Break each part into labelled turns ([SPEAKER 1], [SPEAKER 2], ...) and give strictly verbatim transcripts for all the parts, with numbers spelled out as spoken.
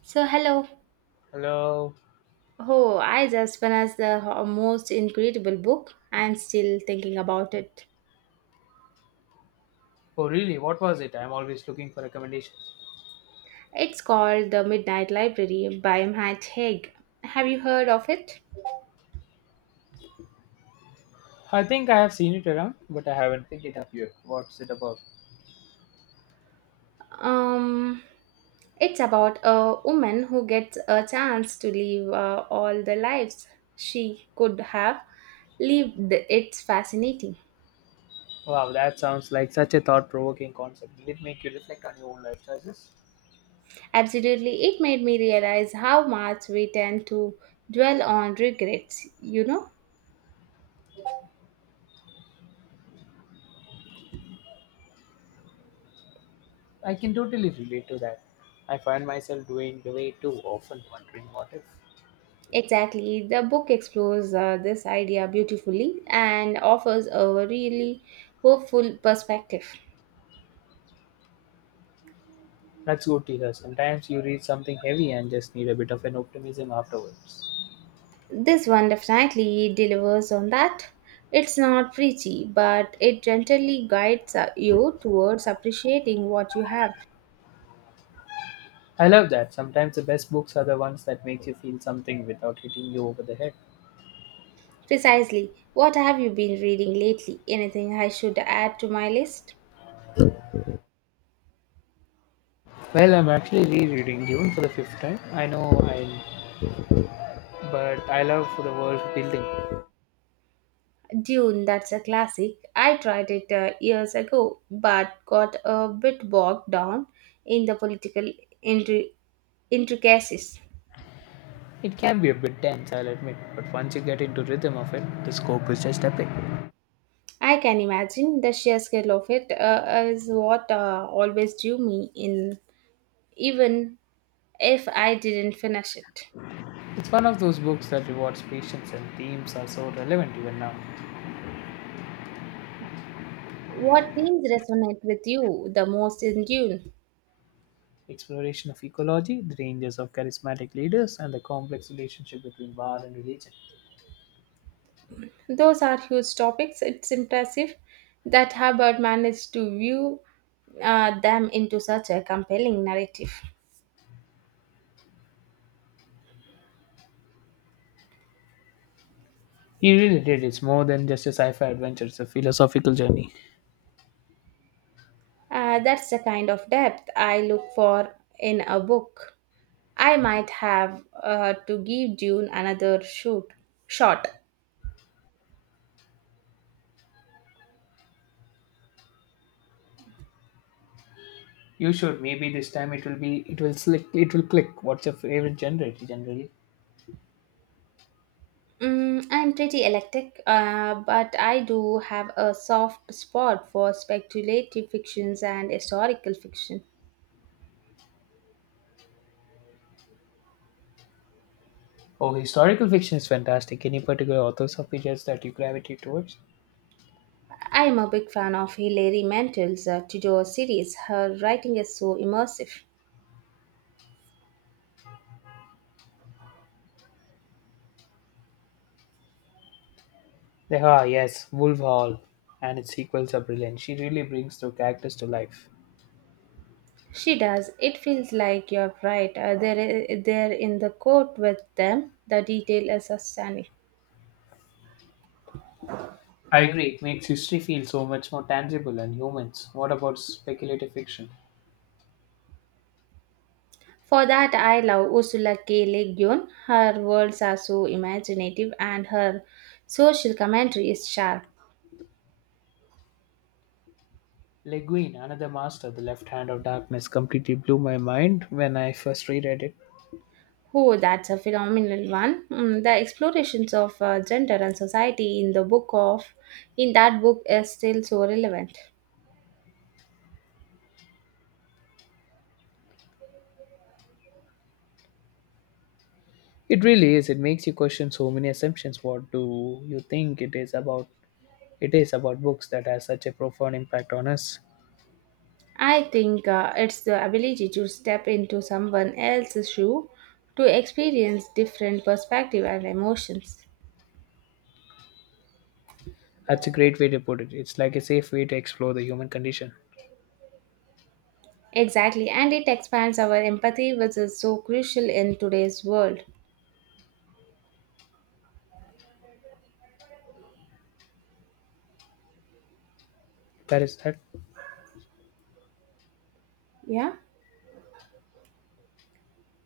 [SPEAKER 1] So, hello.
[SPEAKER 2] Hello.
[SPEAKER 1] Oh, I just finished the ho- most incredible book. I'm still thinking about it.
[SPEAKER 2] Oh, really? What was it? I'm always looking for recommendations.
[SPEAKER 1] It's called The Midnight Library by Matt Haig. Have you heard of it?
[SPEAKER 2] I think I have seen it around, but I haven't picked it up yet. What's it about?
[SPEAKER 1] Um, it's about a woman who gets a chance to live uh, all the lives she could have lived. It's fascinating.
[SPEAKER 2] Wow, that sounds like such a thought provoking concept. Did it make you reflect on your own life choices?
[SPEAKER 1] Absolutely, it made me realize how much we tend to dwell on regrets, you know?
[SPEAKER 2] I can totally relate to that. I find myself doing the way too often, wondering what if.
[SPEAKER 1] Exactly. The book explores uh, this idea beautifully and offers a really hopeful perspective.
[SPEAKER 2] That's good to hear. Sometimes you read something heavy and just need a bit of an optimism afterwards.
[SPEAKER 1] This one definitely delivers on that. It's not preachy, but it gently guides uh, you towards appreciating what you have.
[SPEAKER 2] I love that. Sometimes the best books are the ones that makes you feel something without hitting you over the head.
[SPEAKER 1] Precisely. What have you been reading lately? Anything I should add to my list?
[SPEAKER 2] Well, I'm actually rereading Dune for the fifth time. I know I but I love for the world building.
[SPEAKER 1] Dune, that's a classic. I tried it uh, years ago, but got a bit bogged down in the political intri- intricacies.
[SPEAKER 2] It can be a bit dense, I'll admit, but once you get into rhythm of it, the scope is just epic.
[SPEAKER 1] I can imagine the sheer scale of it uh, is what uh, always drew me in, even if I didn't finish it.
[SPEAKER 2] It's one of those books that rewards patience and themes are so relevant even now.
[SPEAKER 1] What themes resonate with you the most in Dune?
[SPEAKER 2] Exploration of ecology, the dangers of charismatic leaders, and the complex relationship between war and religion.
[SPEAKER 1] Those are huge topics. It's impressive that Hubbard managed to view uh, them into such a compelling narrative.
[SPEAKER 2] He really did. It's more than just a sci-fi adventure. It's a philosophical journey.
[SPEAKER 1] Uh, that's the kind of depth I look for in a book. I might have uh, to give Dune another shoot shot.
[SPEAKER 2] You should. Maybe this time it will be. It will slick. It will click. What's your favorite genre? Generally.
[SPEAKER 1] Mm, I'm pretty eclectic, uh, but I do have a soft spot for speculative fictions and historical fiction.
[SPEAKER 2] Oh, historical fiction is fantastic. Any particular authors or figures that you gravitate towards?
[SPEAKER 1] I am a big fan of Hilary Mantel's uh, Tudor series. Her writing is so immersive.
[SPEAKER 2] They are, yes, Wolf Hall and its sequels are brilliant. She really brings the characters to life.
[SPEAKER 1] She does. It feels like you're right uh, there, uh, there in the court with them. The detail is stunning.
[SPEAKER 2] I agree, it makes history feel so much more tangible and humans. What about speculative fiction?
[SPEAKER 1] For that, I love Ursula K. Le Guin. Her worlds are so imaginative and her social commentary is sharp.
[SPEAKER 2] Le Guin, another master, The Left Hand of Darkness, completely blew my mind when I first reread it.
[SPEAKER 1] Oh, that's a phenomenal one. Mm, the explorations of uh, gender and society in the book of in that book is still so relevant.
[SPEAKER 2] It really is. It makes you question so many assumptions. What do you think it is about? It is about books that has such a profound impact on us.
[SPEAKER 1] I think uh, it's the ability to step into someone else's shoe to experience different perspective and emotions.
[SPEAKER 2] That's a great way to put it. It's like a safe way to explore the human condition.
[SPEAKER 1] Exactly, and it expands our empathy, which is so crucial in today's world.
[SPEAKER 2] That is that.
[SPEAKER 1] Yeah.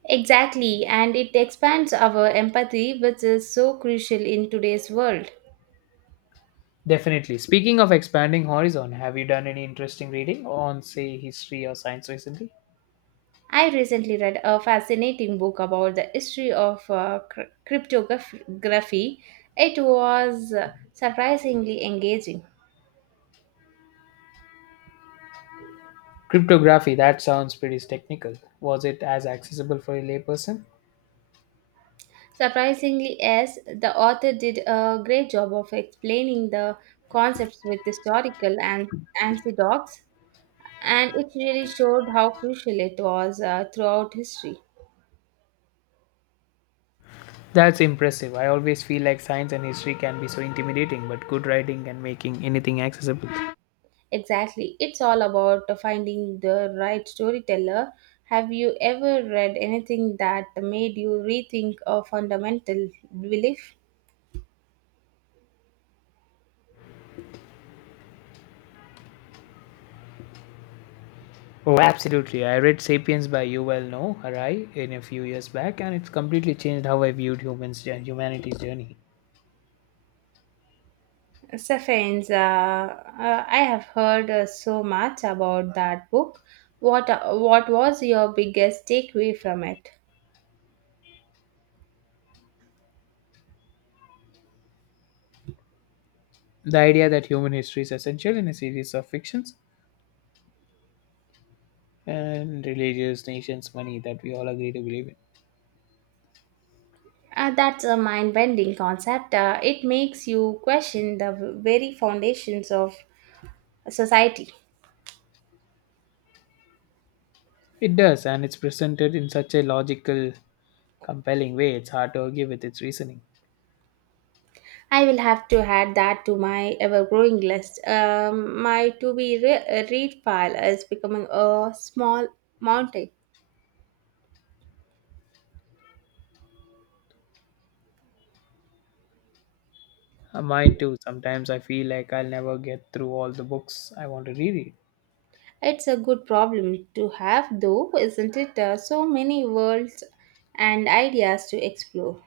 [SPEAKER 1] Exactly, and it expands our empathy, which is so crucial in today's world.
[SPEAKER 2] Definitely. Speaking of expanding horizon, have you done any interesting reading on, say, history or science recently?
[SPEAKER 1] I recently read a fascinating book about the history of uh, cr- cryptography. It was uh, surprisingly engaging.
[SPEAKER 2] Cryptography, that sounds pretty technical. Was it as accessible for a layperson?
[SPEAKER 1] Surprisingly, yes, the author did a great job of explaining the concepts with historical and anecdotes, and it really showed how crucial it was uh, throughout history.
[SPEAKER 2] That's impressive. I always feel like science and history can be so intimidating, but good writing and making anything accessible.
[SPEAKER 1] Exactly. It's all about finding the right storyteller. Have you ever read anything that made you rethink a fundamental belief?
[SPEAKER 2] Oh, absolutely. I read Sapiens by Yuval Noah Harari in a few years back, and it's completely changed how I viewed humans and humanity's journey.
[SPEAKER 1] Safains, uh, uh, I have heard uh, so much about that book. What, uh, what was your biggest takeaway from it?
[SPEAKER 2] The idea that human history is essential in a series of fictions and religious nations money that we all agree to believe in.
[SPEAKER 1] Uh, that's a mind bending concept. Uh, it makes you question the v- very foundations of society.
[SPEAKER 2] It does, and it's presented in such a logical, compelling way, it's hard to argue with its reasoning.
[SPEAKER 1] I will have to add that to my ever growing list. Um, my to be re- read pile is becoming a small mountain.
[SPEAKER 2] Uh, Mine too, sometimes I feel like I'll never get through all the books I want to reread.
[SPEAKER 1] It's a good problem to have, though, isn't it? Uh, so many worlds and ideas to explore.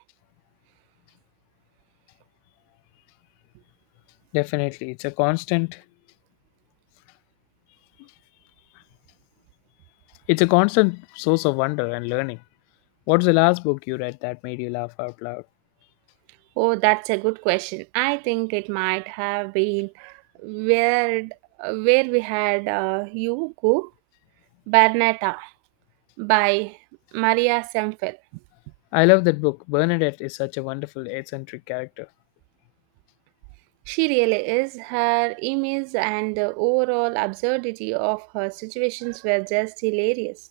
[SPEAKER 2] Definitely, it's a constant it's a constant source of wonder and learning. What's the last book you read that made you laugh out loud?
[SPEAKER 1] Oh, that's a good question. I think it might have been where where we had uh, you go Bernetta by Maria Semple.
[SPEAKER 2] I love that book. Bernadette is such a wonderful, eccentric character.
[SPEAKER 1] She really is. Her emails and the overall absurdity of her situations were just hilarious.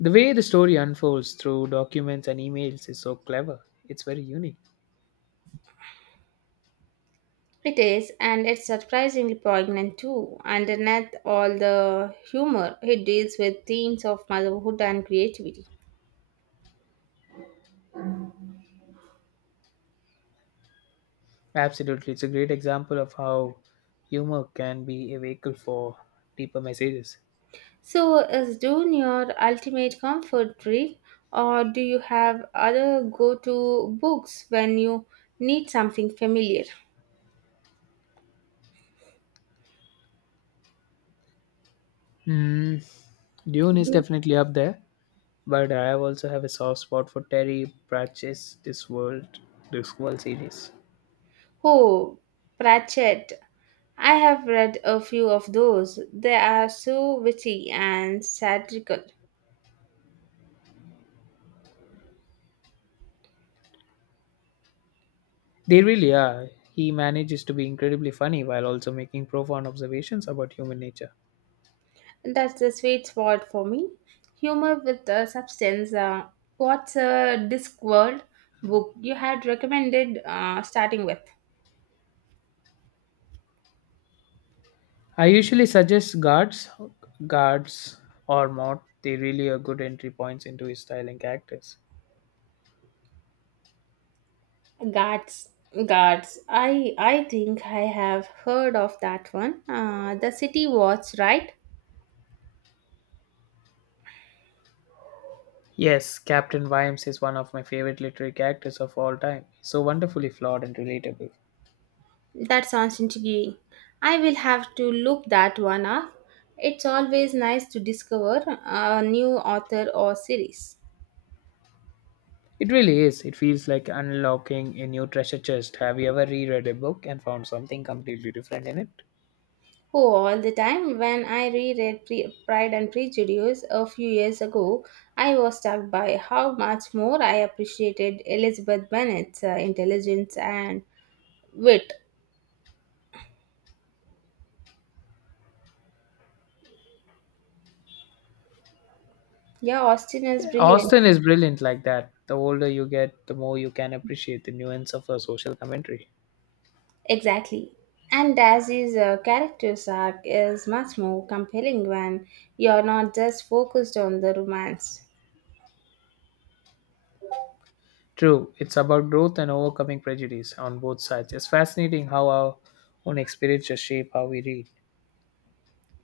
[SPEAKER 2] The way the story unfolds through documents and emails is so clever. It's very unique.
[SPEAKER 1] It is, and it's surprisingly poignant too. Underneath all the humor, it deals with themes of motherhood and creativity.
[SPEAKER 2] Absolutely. It's a great example of how humor can be a vehicle for deeper messages.
[SPEAKER 1] So, is Dune your ultimate comfort read, or do you have other go to books when you need something familiar?
[SPEAKER 2] Hmm. Dune is definitely up there, but I also have a soft spot for Terry Pratchett's This World, This World series.
[SPEAKER 1] Oh, Pratchett I have read a few of those. They are so witty and satirical.
[SPEAKER 2] They really are. He manages to be incredibly funny while also making profound observations about human nature.
[SPEAKER 1] That's the sweet spot for me. Humor with a substance. Uh, what's a Discworld book you had recommended uh, starting with?
[SPEAKER 2] I usually suggest guards, guards or mod. They really are good entry points into his style and characters.
[SPEAKER 1] Guards. Guards. I I think I have heard of that one. Uh, the City Watch, right?
[SPEAKER 2] Yes, Captain Vimes is one of my favorite literary characters of all time. So wonderfully flawed and relatable.
[SPEAKER 1] That sounds intriguing. I will have to look that one up. It's always nice to discover a new author or series.
[SPEAKER 2] It really is. It feels like unlocking a new treasure chest. Have you ever reread a book and found something completely different in it?
[SPEAKER 1] Oh, all the time. When I reread Pre- Pride and Prejudice a few years ago, I was struck by how much more I appreciated Elizabeth Bennet's uh, intelligence and wit. Yeah, Austen is
[SPEAKER 2] Yeah,
[SPEAKER 1] brilliant.
[SPEAKER 2] Austen is brilliant like that. The older you get, the more you can appreciate the nuance of her social commentary.
[SPEAKER 1] Exactly. And Dazzy's uh, character's arc is much more compelling when you're not just focused on the romance.
[SPEAKER 2] True, it's about growth and overcoming prejudice on both sides. It's fascinating how our own experiences shape how we read.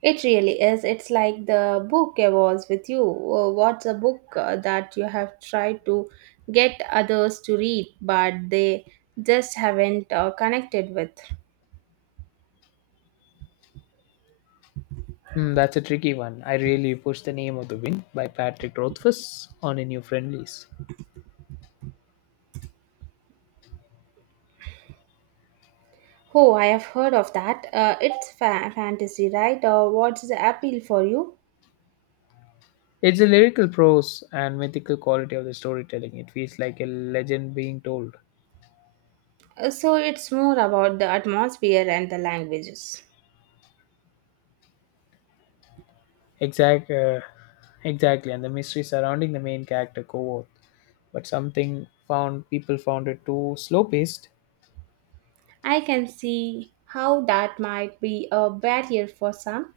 [SPEAKER 1] It really is. It's like the book evolves with you. Uh, What's a book uh, that you have tried to get others to read but they just haven't uh, connected with?
[SPEAKER 2] Hmm, that's a tricky one. I really pushed the name of the wind by Patrick Rothfuss on a new friend list.
[SPEAKER 1] Oh, I have heard of that. Uh, it's fa- fantasy, right? Or what's the appeal for you?
[SPEAKER 2] It's the lyrical prose and mythical quality of the storytelling. It feels like a legend being told.
[SPEAKER 1] Uh, so it's more about the atmosphere and the languages.
[SPEAKER 2] Exact, uh, exactly, and the mystery surrounding the main character Kovoth. But something found people found it too slow paced.
[SPEAKER 1] I can see how that might be a barrier for some.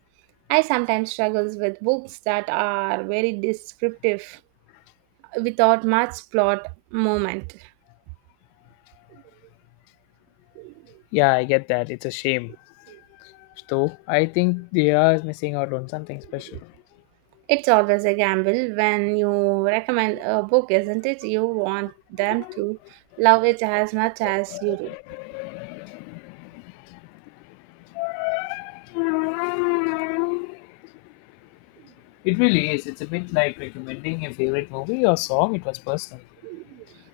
[SPEAKER 1] I sometimes struggle with books that are very descriptive without much plot moment.
[SPEAKER 2] Yeah, I get that. It's a shame. So I think they are missing out on something special.
[SPEAKER 1] It's always a gamble when you recommend a book, isn't it? You want them to love it as much as you do.
[SPEAKER 2] It really is. It's a bit like recommending a favorite movie or song. It was personal.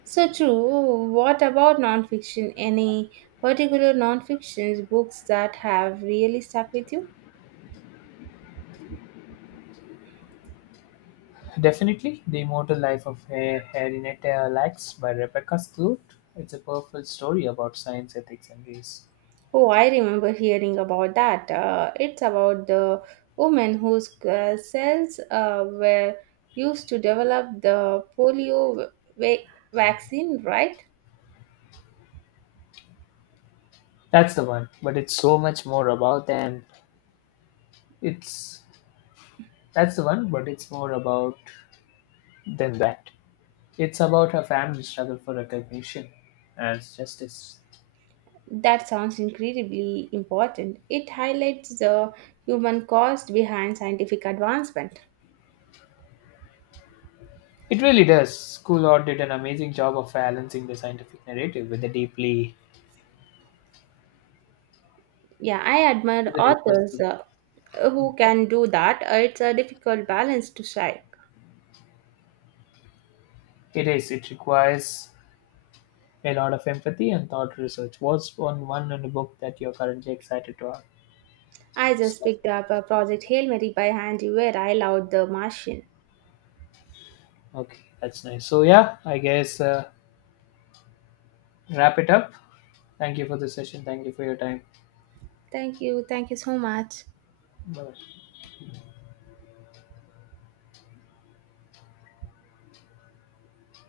[SPEAKER 1] So true. What about nonfiction? Any particular nonfiction books that have really stuck with you?
[SPEAKER 2] Definitely, The Immortal Life of Ha- Henrietta Lacks by Rebecca Stewart. It's a powerful story about science, ethics, and race.
[SPEAKER 1] Oh, I remember hearing about that. Uh, it's about the woman whose uh, cells uh, were used to develop the polio va- vaccine, right?
[SPEAKER 2] That's the one, but it's so much more about than it's. That's the one, but it's more about than that. It's about her family's struggle for recognition and justice.
[SPEAKER 1] That sounds incredibly important. It highlights the human cost behind scientific advancement.
[SPEAKER 2] It really does. School Art did an amazing job of balancing the scientific narrative with a deeply,
[SPEAKER 1] Yeah, I admire
[SPEAKER 2] with a deep
[SPEAKER 1] authors
[SPEAKER 2] personal.
[SPEAKER 1] uh, who can do that. Uh, It's a difficult balance to strike.
[SPEAKER 2] It is. It requires a lot of empathy and thought research. What's on one in the book that you're currently excited to have?
[SPEAKER 1] I just
[SPEAKER 2] So,
[SPEAKER 1] picked up a project Hail Mary by Andy Weir. I loved the Martian.
[SPEAKER 2] okay, that's nice. So yeah, I guess uh, wrap it up. Thank you for the session. Thank you for your time.
[SPEAKER 1] Thank you. Thank you so much.
[SPEAKER 2] Bye.